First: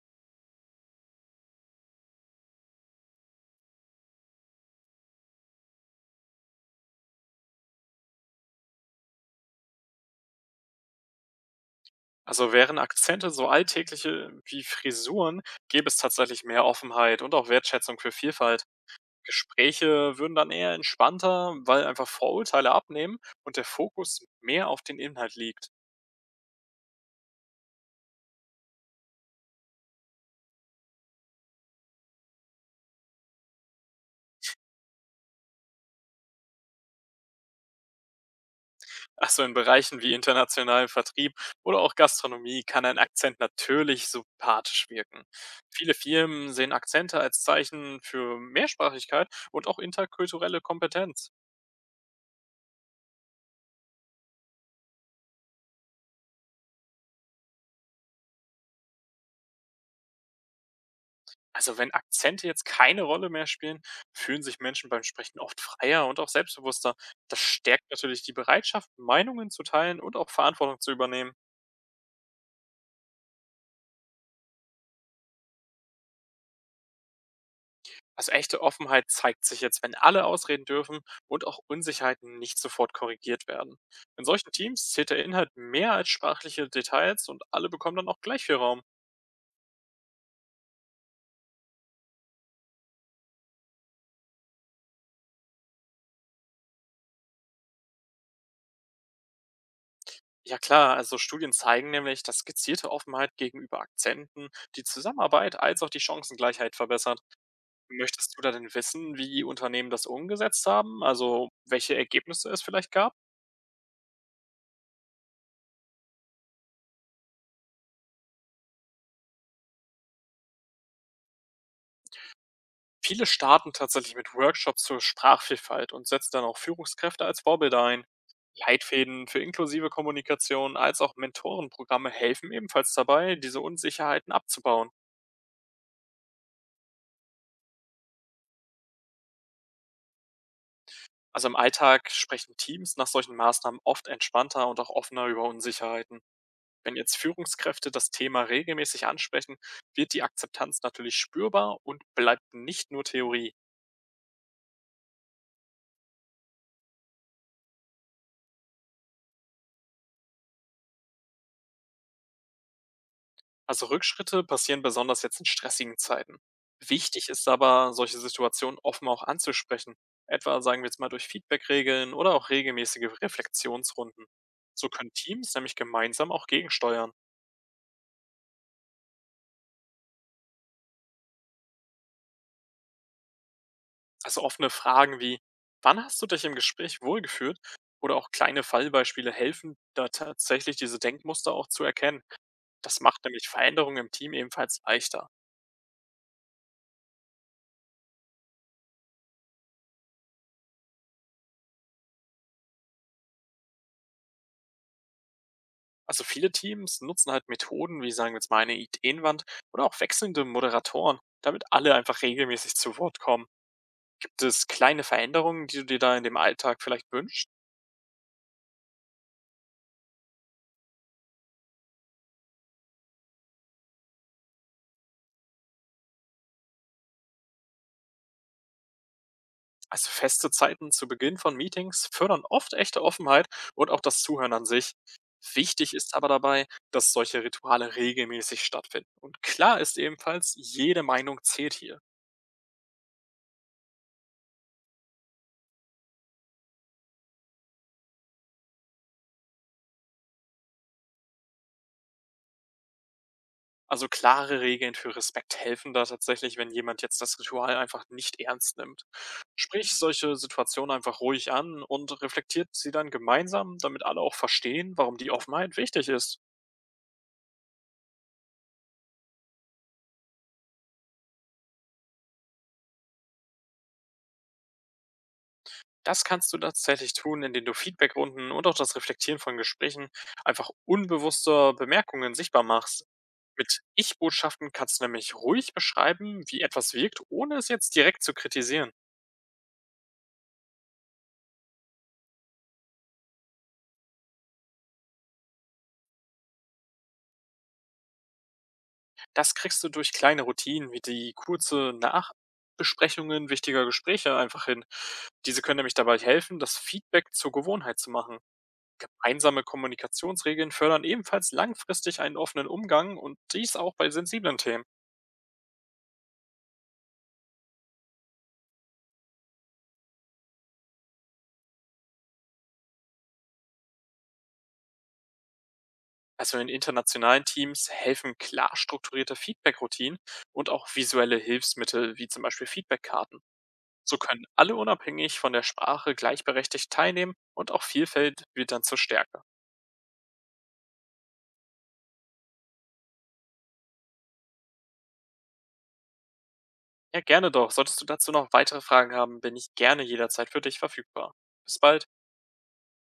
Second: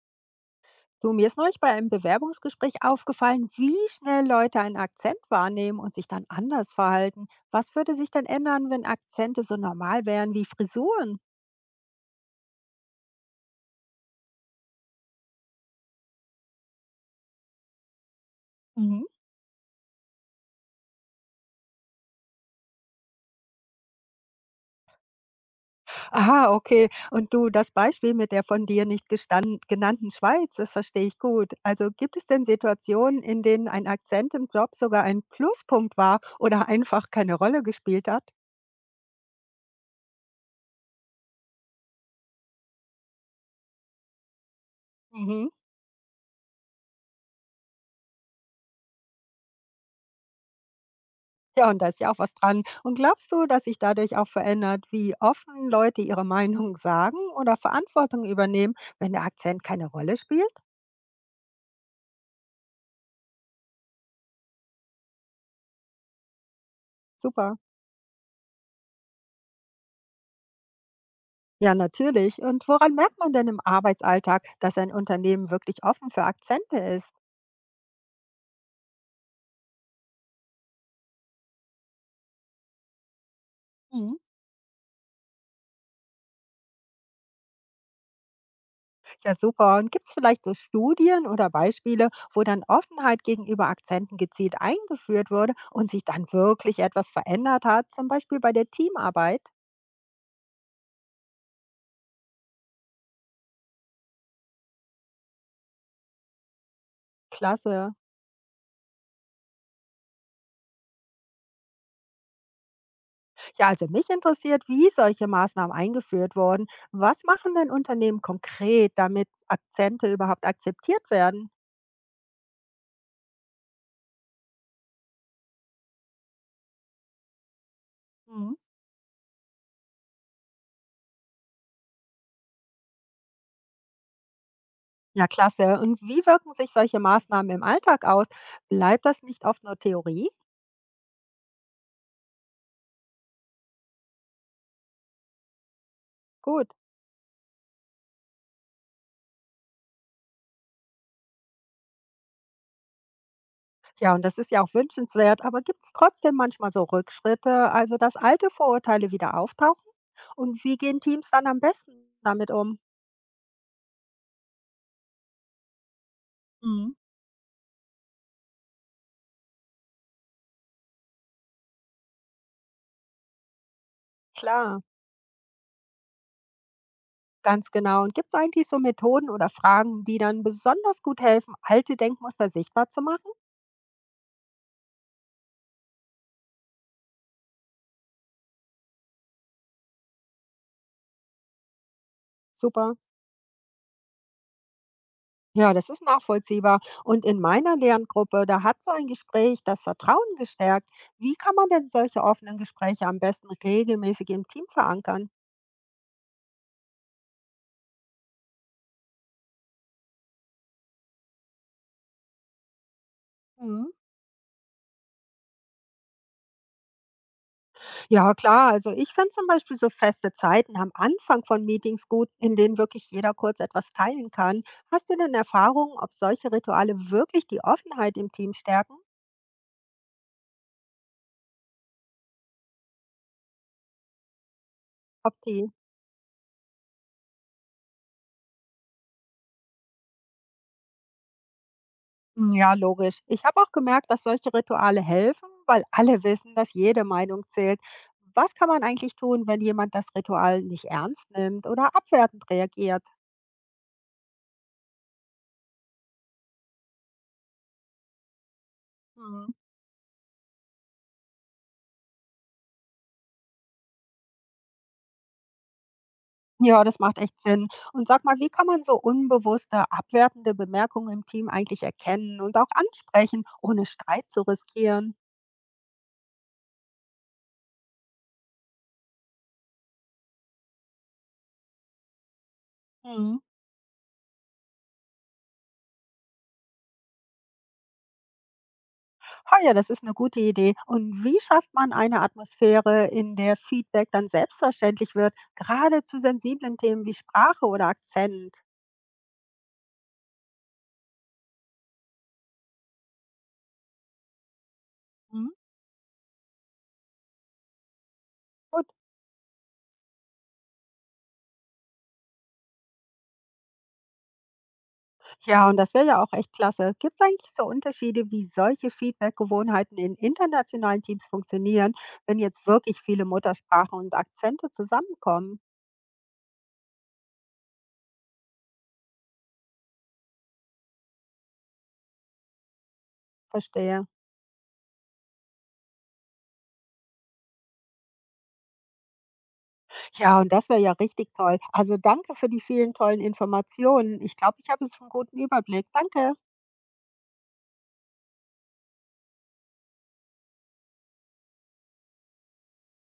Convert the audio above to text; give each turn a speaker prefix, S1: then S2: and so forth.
S1: Du, mir ist neulich bei einem Bewerbungsgespräch aufgefallen, wie schnell Leute einen Akzent wahrnehmen und sich dann anders verhalten. Was würde sich dann ändern, wenn Akzente so normal wären wie Frisuren?
S2: Also wären Akzente so alltägliche wie Frisuren, gäbe es tatsächlich mehr Offenheit und auch Wertschätzung für Vielfalt.
S1: Mhm.
S2: Gespräche würden dann eher entspannter, weil einfach Vorurteile abnehmen und der Fokus mehr auf den Inhalt liegt.
S1: Aha, okay. Und du, das Beispiel mit der von dir nicht gestan- genannten Schweiz, das verstehe ich gut. Also gibt es denn Situationen, in denen ein Akzent im Job sogar ein Pluspunkt war oder einfach keine Rolle gespielt hat?
S2: Also in Bereichen wie internationalen Vertrieb oder auch Gastronomie kann ein Akzent natürlich sympathisch wirken.
S1: Mhm.
S2: Viele Firmen sehen Akzente als Zeichen für Mehrsprachigkeit und auch interkulturelle Kompetenz.
S1: Ja, und da ist ja auch was dran. Und glaubst du, dass sich dadurch auch verändert, wie offen Leute ihre Meinung sagen oder Verantwortung übernehmen, wenn der Akzent keine Rolle spielt?
S2: Also wenn Akzente jetzt keine Rolle mehr spielen, fühlen sich Menschen beim Sprechen oft freier und auch selbstbewusster. Das
S1: Super.
S2: stärkt natürlich die Bereitschaft, Meinungen zu teilen und auch Verantwortung zu übernehmen.
S1: Ja, natürlich. Und woran merkt man denn im Arbeitsalltag, dass ein Unternehmen wirklich offen für Akzente ist?
S2: Also echte Offenheit zeigt sich jetzt, wenn alle ausreden dürfen und auch Unsicherheiten nicht sofort korrigiert werden.
S1: Mhm.
S2: In solchen Teams zählt der Inhalt mehr als sprachliche Details und alle bekommen dann auch gleich viel Raum.
S1: Ja, super. Und gibt es vielleicht so Studien oder Beispiele, wo dann Offenheit gegenüber Akzenten gezielt eingeführt wurde und sich dann wirklich etwas verändert hat, zum Beispiel bei der Teamarbeit?
S2: Ja klar, also Studien zeigen nämlich, dass gezielte Offenheit gegenüber Akzenten die Zusammenarbeit als auch die Chancengleichheit verbessert.
S1: Klasse.
S2: Möchtest du da denn wissen, wie Unternehmen das umgesetzt haben? Also, welche Ergebnisse es vielleicht gab?
S1: Ja, also mich interessiert, wie solche Maßnahmen eingeführt wurden. Was machen denn Unternehmen konkret, damit Akzente überhaupt akzeptiert werden?
S2: Viele starten tatsächlich mit Workshops zur Sprachvielfalt und setzen dann auch Führungskräfte als Vorbilder ein.
S1: Mhm.
S2: Leitfäden für inklusive Kommunikation als auch Mentorenprogramme helfen ebenfalls dabei, diese Unsicherheiten abzubauen.
S1: Ja, klasse. Und wie wirken sich solche Maßnahmen im Alltag aus? Bleibt das nicht oft nur Theorie?
S2: Also im Alltag sprechen Teams nach solchen Maßnahmen oft entspannter und auch offener über Unsicherheiten.
S1: Gut.
S2: Wenn jetzt Führungskräfte das Thema regelmäßig ansprechen, wird die Akzeptanz natürlich spürbar und bleibt nicht nur Theorie.
S1: Ja, und das ist ja auch wünschenswert, aber gibt es trotzdem manchmal so Rückschritte, also dass alte Vorurteile wieder auftauchen? Und wie gehen Teams dann am besten damit um?
S2: Also Rückschritte passieren besonders jetzt in stressigen Zeiten.
S1: Mhm.
S2: Wichtig ist aber, solche Situationen offen auch anzusprechen. Etwa sagen wir jetzt mal durch Feedbackregeln oder auch regelmäßige Reflexionsrunden.
S1: Klar.
S2: So können Teams nämlich gemeinsam auch gegensteuern.
S1: Ganz genau. Und gibt es eigentlich so Methoden oder Fragen, die dann besonders gut helfen, alte Denkmuster sichtbar zu machen?
S2: Also offene Fragen wie, wann hast du dich im Gespräch wohlgefühlt? Oder auch kleine Fallbeispiele helfen, da tatsächlich diese Denkmuster auch zu erkennen.
S1: Super.
S2: Das macht nämlich Veränderungen im Team ebenfalls leichter.
S1: Ja, das ist nachvollziehbar. Und in meiner Lerngruppe, da hat so ein Gespräch das Vertrauen gestärkt. Wie kann man denn solche offenen Gespräche am besten regelmäßig im Team verankern?
S2: Also viele Teams nutzen halt Methoden wie, sagen wir jetzt mal, eine Ideenwand oder auch wechselnde Moderatoren, damit alle einfach regelmäßig zu Wort kommen.
S1: Mhm.
S2: Gibt es kleine Veränderungen, die du dir da in dem Alltag vielleicht wünschst?
S1: Ja, klar. Also ich finde zum Beispiel so feste Zeiten am Anfang von Meetings gut, in denen wirklich jeder kurz etwas teilen kann. Hast du denn Erfahrungen, ob solche Rituale wirklich die Offenheit im Team stärken?
S2: Also feste Zeiten zu Beginn von Meetings fördern oft echte Offenheit und auch das Zuhören an sich.
S1: Ob die.
S2: Wichtig ist aber dabei, dass solche Rituale regelmäßig stattfinden. Und klar ist ebenfalls, jede Meinung zählt hier.
S1: Hm, ja, logisch. Ich habe auch gemerkt, dass solche Rituale helfen, weil alle wissen, dass jede Meinung zählt. Was kann man eigentlich tun, wenn jemand das Ritual nicht ernst nimmt oder abwertend reagiert?
S2: Also klare Regeln für Respekt helfen da tatsächlich, wenn jemand jetzt das Ritual einfach nicht ernst nimmt.
S1: Hm.
S2: Sprich solche Situationen einfach ruhig an und reflektiert sie dann gemeinsam, damit alle auch verstehen, warum die Offenheit wichtig ist.
S1: Ja, das macht echt Sinn. Und sag mal, wie kann man so unbewusste, abwertende Bemerkungen im Team eigentlich erkennen und auch ansprechen, ohne Streit zu riskieren?
S2: Das kannst du tatsächlich tun, indem du Feedbackrunden und auch das Reflektieren von Gesprächen einfach unbewusster Bemerkungen sichtbar machst.
S1: Hm.
S2: Mit Ich-Botschaften kannst du nämlich ruhig beschreiben, wie etwas wirkt, ohne es jetzt direkt zu kritisieren.
S1: Ah ja, das ist eine gute Idee. Und wie schafft man eine Atmosphäre, in der Feedback dann selbstverständlich wird, gerade zu sensiblen Themen wie Sprache oder Akzent?
S2: Das kriegst du durch kleine Routinen wie die kurze Nachbesprechungen wichtiger Gespräche einfach hin.
S1: Mhm,
S2: Diese können nämlich dabei helfen, das Feedback zur Gewohnheit zu machen.
S1: gut.
S2: Gemeinsame Kommunikationsregeln fördern ebenfalls langfristig einen offenen Umgang und dies auch bei sensiblen Themen.
S1: Ja, und das wäre ja auch echt klasse. Gibt es eigentlich so Unterschiede, wie solche Feedback-Gewohnheiten in internationalen Teams funktionieren, wenn jetzt wirklich viele Muttersprachen und Akzente zusammenkommen?
S2: Also in internationalen Teams helfen klar strukturierte Feedback-Routinen und auch visuelle Hilfsmittel wie zum Beispiel Feedbackkarten.
S1: Verstehe.
S2: So können alle unabhängig von der Sprache gleichberechtigt teilnehmen und auch Vielfalt wird dann zur Stärke.
S1: Ja, und das wäre ja richtig toll. Also danke für die vielen tollen Informationen. Ich glaube, ich habe jetzt einen guten Überblick. Danke.
S2: Ja, gerne doch. Solltest du dazu noch weitere Fragen haben, bin ich gerne jederzeit für dich verfügbar. Bis bald.